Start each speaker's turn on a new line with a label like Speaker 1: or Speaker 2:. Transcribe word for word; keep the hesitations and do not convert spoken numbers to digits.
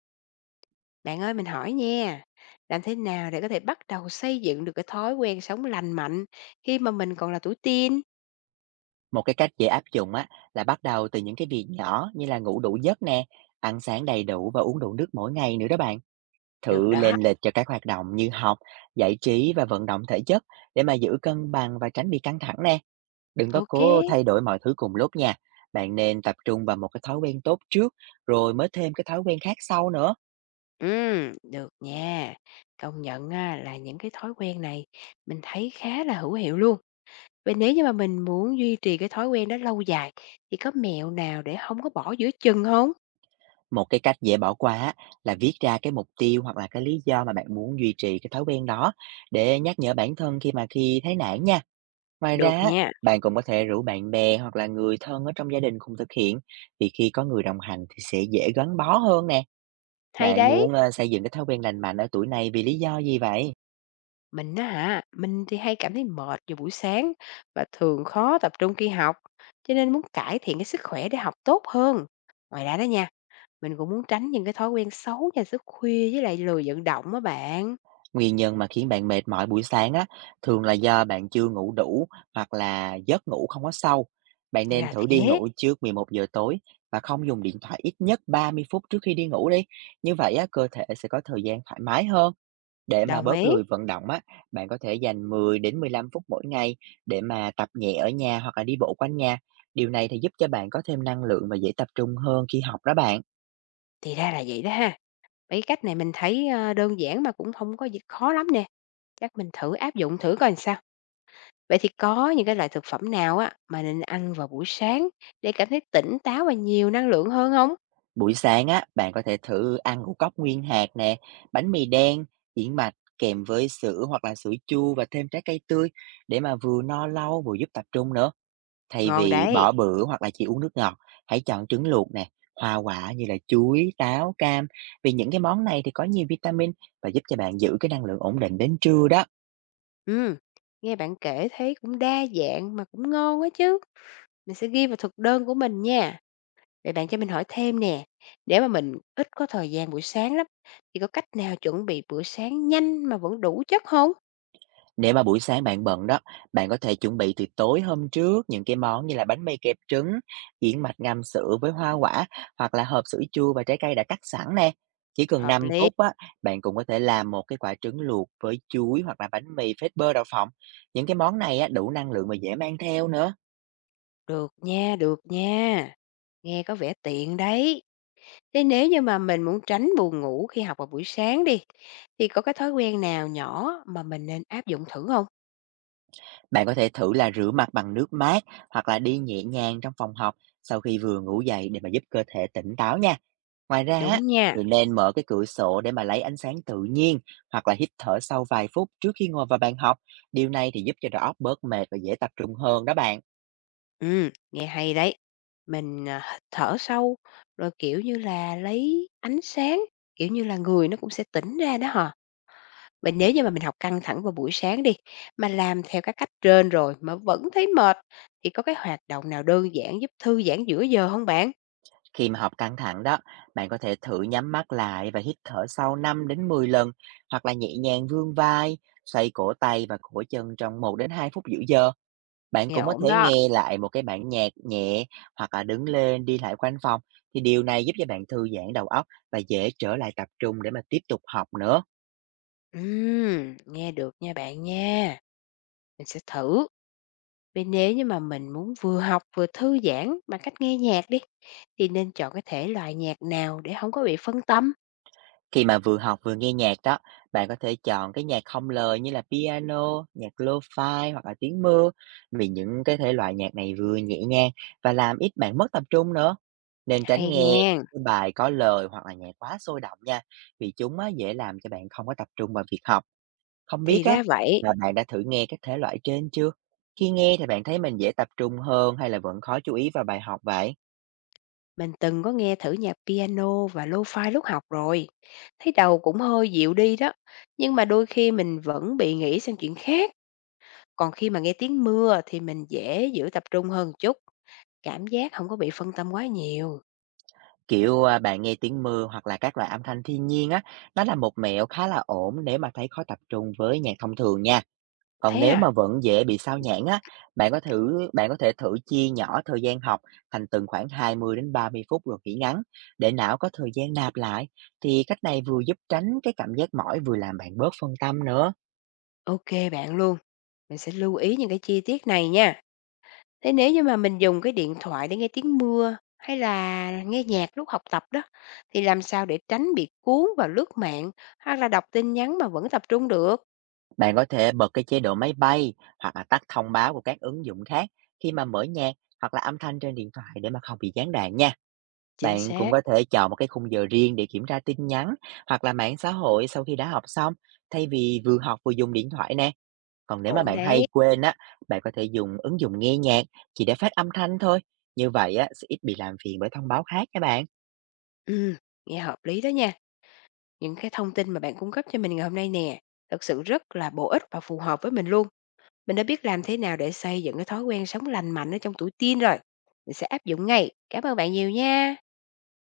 Speaker 1: Bạn ơi mình hỏi nha, làm thế nào để có thể bắt đầu xây dựng được cái thói quen sống lành mạnh khi mà mình còn là tuổi teen?
Speaker 2: Một cái cách dễ áp dụng á là bắt đầu từ những cái việc nhỏ như là ngủ đủ giấc nè, ăn sáng đầy đủ và uống đủ nước mỗi ngày nữa đó bạn.
Speaker 1: Được
Speaker 2: Thử
Speaker 1: đó,
Speaker 2: lên lịch cho các hoạt động như học, giải trí và vận động thể chất để mà giữ cân bằng và tránh bị căng thẳng nè. Đừng có
Speaker 1: ok.
Speaker 2: cố thay đổi mọi thứ cùng lúc nha. Bạn nên tập trung vào một cái thói quen tốt trước rồi mới thêm cái thói quen khác sau nữa.
Speaker 1: Ừm, được nha. Công nhận á, là những cái thói quen này mình thấy khá là hữu hiệu luôn. Vậy nếu như mà mình muốn duy trì cái thói quen đó lâu dài thì có mẹo nào để không có bỏ giữa chừng không?
Speaker 2: Một cái cách dễ bỏ qua á, là viết ra cái mục tiêu hoặc là cái lý do mà bạn muốn duy trì cái thói quen đó để nhắc nhở bản thân khi mà khi thấy nản nha. Ngoài ra
Speaker 1: Được
Speaker 2: á,
Speaker 1: nha,
Speaker 2: bạn cũng có thể rủ bạn bè hoặc là người thân ở trong gia đình cùng thực hiện, vì khi có người đồng hành thì sẽ dễ gắn bó hơn nè.
Speaker 1: hay
Speaker 2: Bạn
Speaker 1: đấy.
Speaker 2: muốn ờ, xây dựng cái thói quen lành mạnh ở tuổi này vì lý do gì vậy?
Speaker 1: Mình á hả, mình thì hay cảm thấy mệt vào buổi sáng và thường khó tập trung khi học, cho nên muốn cải thiện cái sức khỏe để học tốt hơn. Ngoài ra đó nha, mình cũng muốn tránh những cái thói quen xấu như thức khuya với lại lười vận động á bạn.
Speaker 2: Nguyên nhân mà khiến bạn mệt mỏi buổi sáng á, thường là do bạn chưa ngủ đủ hoặc là giấc ngủ không có sâu. Bạn nên
Speaker 1: Là
Speaker 2: thử đi
Speaker 1: thế,
Speaker 2: ngủ trước mười một giờ tối và không dùng điện thoại ít nhất ba mươi phút trước khi đi ngủ đi. Như vậy á, cơ thể sẽ có thời gian thoải mái hơn. Để mà
Speaker 1: đồng
Speaker 2: bớt
Speaker 1: ý.
Speaker 2: lười vận động á, bạn có thể dành mười đến mười lăm phút mỗi ngày để mà tập nhẹ ở nhà hoặc là đi bộ quanh nhà. Điều này thì giúp cho bạn có thêm năng lượng và dễ tập trung hơn khi học đó bạn.
Speaker 1: Thì ra là vậy đó ha. Mấy cách này mình thấy ờ, đơn giản mà cũng không có gì khó lắm nè. Chắc mình thử áp dụng thử coi làm sao. Vậy thì có những cái loại thực phẩm nào á mà nên ăn vào buổi sáng để cảm thấy tỉnh táo và nhiều năng lượng hơn không?
Speaker 2: Buổi sáng á, bạn có thể thử ăn ngũ cốc nguyên hạt nè, bánh mì đen, yến mạch kèm với sữa hoặc là sữa chua và thêm trái cây tươi để mà vừa no lâu vừa giúp tập trung nữa. Thay
Speaker 1: Ngon
Speaker 2: vì
Speaker 1: đấy.
Speaker 2: bỏ bữa hoặc là chỉ uống nước ngọt, hãy chọn trứng luộc nè, hoa quả như là chuối, táo, cam. Vì những cái món này thì có nhiều vitamin và giúp cho bạn giữ cái năng lượng ổn định đến trưa đó.
Speaker 1: Ừ, nghe bạn kể thấy cũng đa dạng mà cũng ngon quá chứ. Mình sẽ ghi vào thực đơn của mình nha. Vậy bạn cho mình hỏi thêm nè, để mà mình ít có thời gian buổi sáng lắm, thì có cách nào chuẩn bị bữa sáng nhanh mà vẫn đủ chất không?
Speaker 2: Nếu mà buổi sáng bạn bận đó, bạn có thể chuẩn bị từ tối hôm trước những cái món như là bánh mì kẹp trứng, yến mạch ngâm sữa với hoa quả hoặc là hộp sữa chua và trái cây đã cắt sẵn nè. Chỉ cần
Speaker 1: Hợp
Speaker 2: năm
Speaker 1: lý.
Speaker 2: phút á, bạn cũng có thể làm một cái quả trứng luộc với chuối hoặc là bánh mì phết bơ đậu phộng. Những cái món này á, đủ năng lượng và dễ mang theo nữa.
Speaker 1: Được nha, được nha. Nghe có vẻ tiện đấy. Thế nếu như mà mình muốn tránh buồn ngủ khi học vào buổi sáng đi, thì có cái thói quen nào nhỏ mà mình nên áp dụng thử không?
Speaker 2: Bạn có thể thử là rửa mặt bằng nước mát hoặc là đi nhẹ nhàng trong phòng học sau khi vừa ngủ dậy để mà giúp cơ thể tỉnh táo nha. Ngoài ra
Speaker 1: Đúng
Speaker 2: á,
Speaker 1: nha.
Speaker 2: thì nên mở cái cửa sổ để mà lấy ánh sáng tự nhiên hoặc là hít thở sâu vài phút trước khi ngồi vào bàn học. Điều này thì giúp cho đầu óc bớt mệt và dễ tập trung hơn đó bạn.
Speaker 1: Ừ, nghe hay đấy. Mình, à, h thở sâu, rồi, kiểu như là, lấy ánh sáng, kiểu như là, người nó cũng sẽ tỉnh ra đó hả? Mình nếu như mà mình học căng thẳng vào buổi sáng đi, mà làm theo các cách trên rồi mà vẫn thấy mệt, thì có cái hoạt động nào đơn giản giúp thư giãn giữa giờ không bạn?
Speaker 2: Khi mà học căng thẳng đó, bạn có thể thử nhắm mắt lại và hít thở sâu năm đến mười lần hoặc là nhẹ nhàng vươn vai, xoay cổ tay và cổ chân trong một đến hai phút giữa giờ. Bạn
Speaker 1: Nghe
Speaker 2: cũng có
Speaker 1: ổn
Speaker 2: thể
Speaker 1: đó.
Speaker 2: nghe lại một cái bản nhạc nhẹ hoặc là đứng lên đi lại quanh phòng, thì điều này giúp cho bạn thư giãn đầu óc và dễ trở lại tập trung để mà tiếp tục học nữa.
Speaker 1: Ừm, nghe được nha bạn nha, mình sẽ thử. Vậy nếu như mà mình muốn vừa học vừa thư giãn bằng cách nghe nhạc đi, thì nên chọn cái thể loại nhạc nào để không có bị phân tâm?
Speaker 2: Khi mà vừa học vừa nghe nhạc đó, bạn có thể chọn cái nhạc không lời như là piano, nhạc lo-fi hoặc là tiếng mưa, vì những cái thể loại nhạc này vừa nhẹ nhàng và làm ít bạn mất tập trung nữa. Nên tránh
Speaker 1: Hay
Speaker 2: nghe
Speaker 1: nghe,
Speaker 2: cái bài có lời hoặc là nhạc quá sôi động nha, vì chúng á, dễ làm cho bạn không có tập trung vào việc học. Không biết
Speaker 1: thì
Speaker 2: á
Speaker 1: ra vậy,
Speaker 2: là bạn đã thử nghe các thể loại trên chưa? Khi nghe thì bạn thấy mình dễ tập trung hơn hay là vẫn khó chú ý vào bài học vậy?
Speaker 1: mình từng có nghe thử nhạc piano và lo-fi lúc học rồi. Thấy đầu cũng hơi dịu đi đó, nhưng mà đôi khi mình vẫn bị nghĩ sang chuyện khác. Còn khi mà nghe tiếng mưa thì mình dễ giữ tập trung hơn chút, cảm giác không có bị phân tâm quá nhiều.
Speaker 2: Kiểu, à, bạn nghe tiếng mưa hoặc là các loại âm thanh thiên nhiên á, nó là một mẹo khá là ổn nếu mà thấy khó tập trung với nhạc thông thường nha. Còn
Speaker 1: Thế
Speaker 2: nếu
Speaker 1: à?
Speaker 2: mà vẫn dễ bị sao nhãng á, bạn có thử bạn có thể thử chia nhỏ thời gian học thành từng khoảng hai mươi đến ba mươi phút rồi nghỉ ngắn để não có thời gian nạp lại. Thì cách này vừa giúp tránh cái cảm giác mỏi vừa làm bạn bớt phân tâm nữa.
Speaker 1: Ok bạn luôn, mình sẽ lưu ý những cái chi tiết này nha. Thế nếu như mà mình dùng cái điện thoại để nghe tiếng mưa hay là nghe nhạc lúc học tập đó, thì làm sao để tránh bị cuốn vào lướt mạng hoặc là đọc tin nhắn mà vẫn tập trung được?
Speaker 2: Bạn có thể bật cái chế độ máy bay hoặc là tắt thông báo của các ứng dụng khác khi mà mở nhạc hoặc là âm thanh trên điện thoại để mà không bị gián đoạn nha.
Speaker 1: Chính
Speaker 2: Bạn cũng
Speaker 1: xác,
Speaker 2: có thể chọn một cái khung giờ riêng để kiểm tra tin nhắn hoặc là mạng xã hội sau khi đã học xong, thay vì vừa học vừa dùng điện thoại nè. Còn nếu mà
Speaker 1: ổn
Speaker 2: bạn hay
Speaker 1: đấy.
Speaker 2: quên á, bạn có thể dùng ứng dụng nghe nhạc chỉ để phát âm thanh thôi. Như vậy á, sẽ ít bị làm phiền bởi thông báo khác các bạn.
Speaker 1: Ừ, nghe hợp lý đó nha. Những cái thông tin mà bạn cung cấp cho mình ngày hôm nay nè, thật sự rất là bổ ích và phù hợp với mình luôn. Mình đã biết làm thế nào để xây dựng cái thói quen sống lành mạnh ở trong tuổi teen rồi. Mình sẽ áp dụng ngay. Cảm ơn bạn nhiều nha.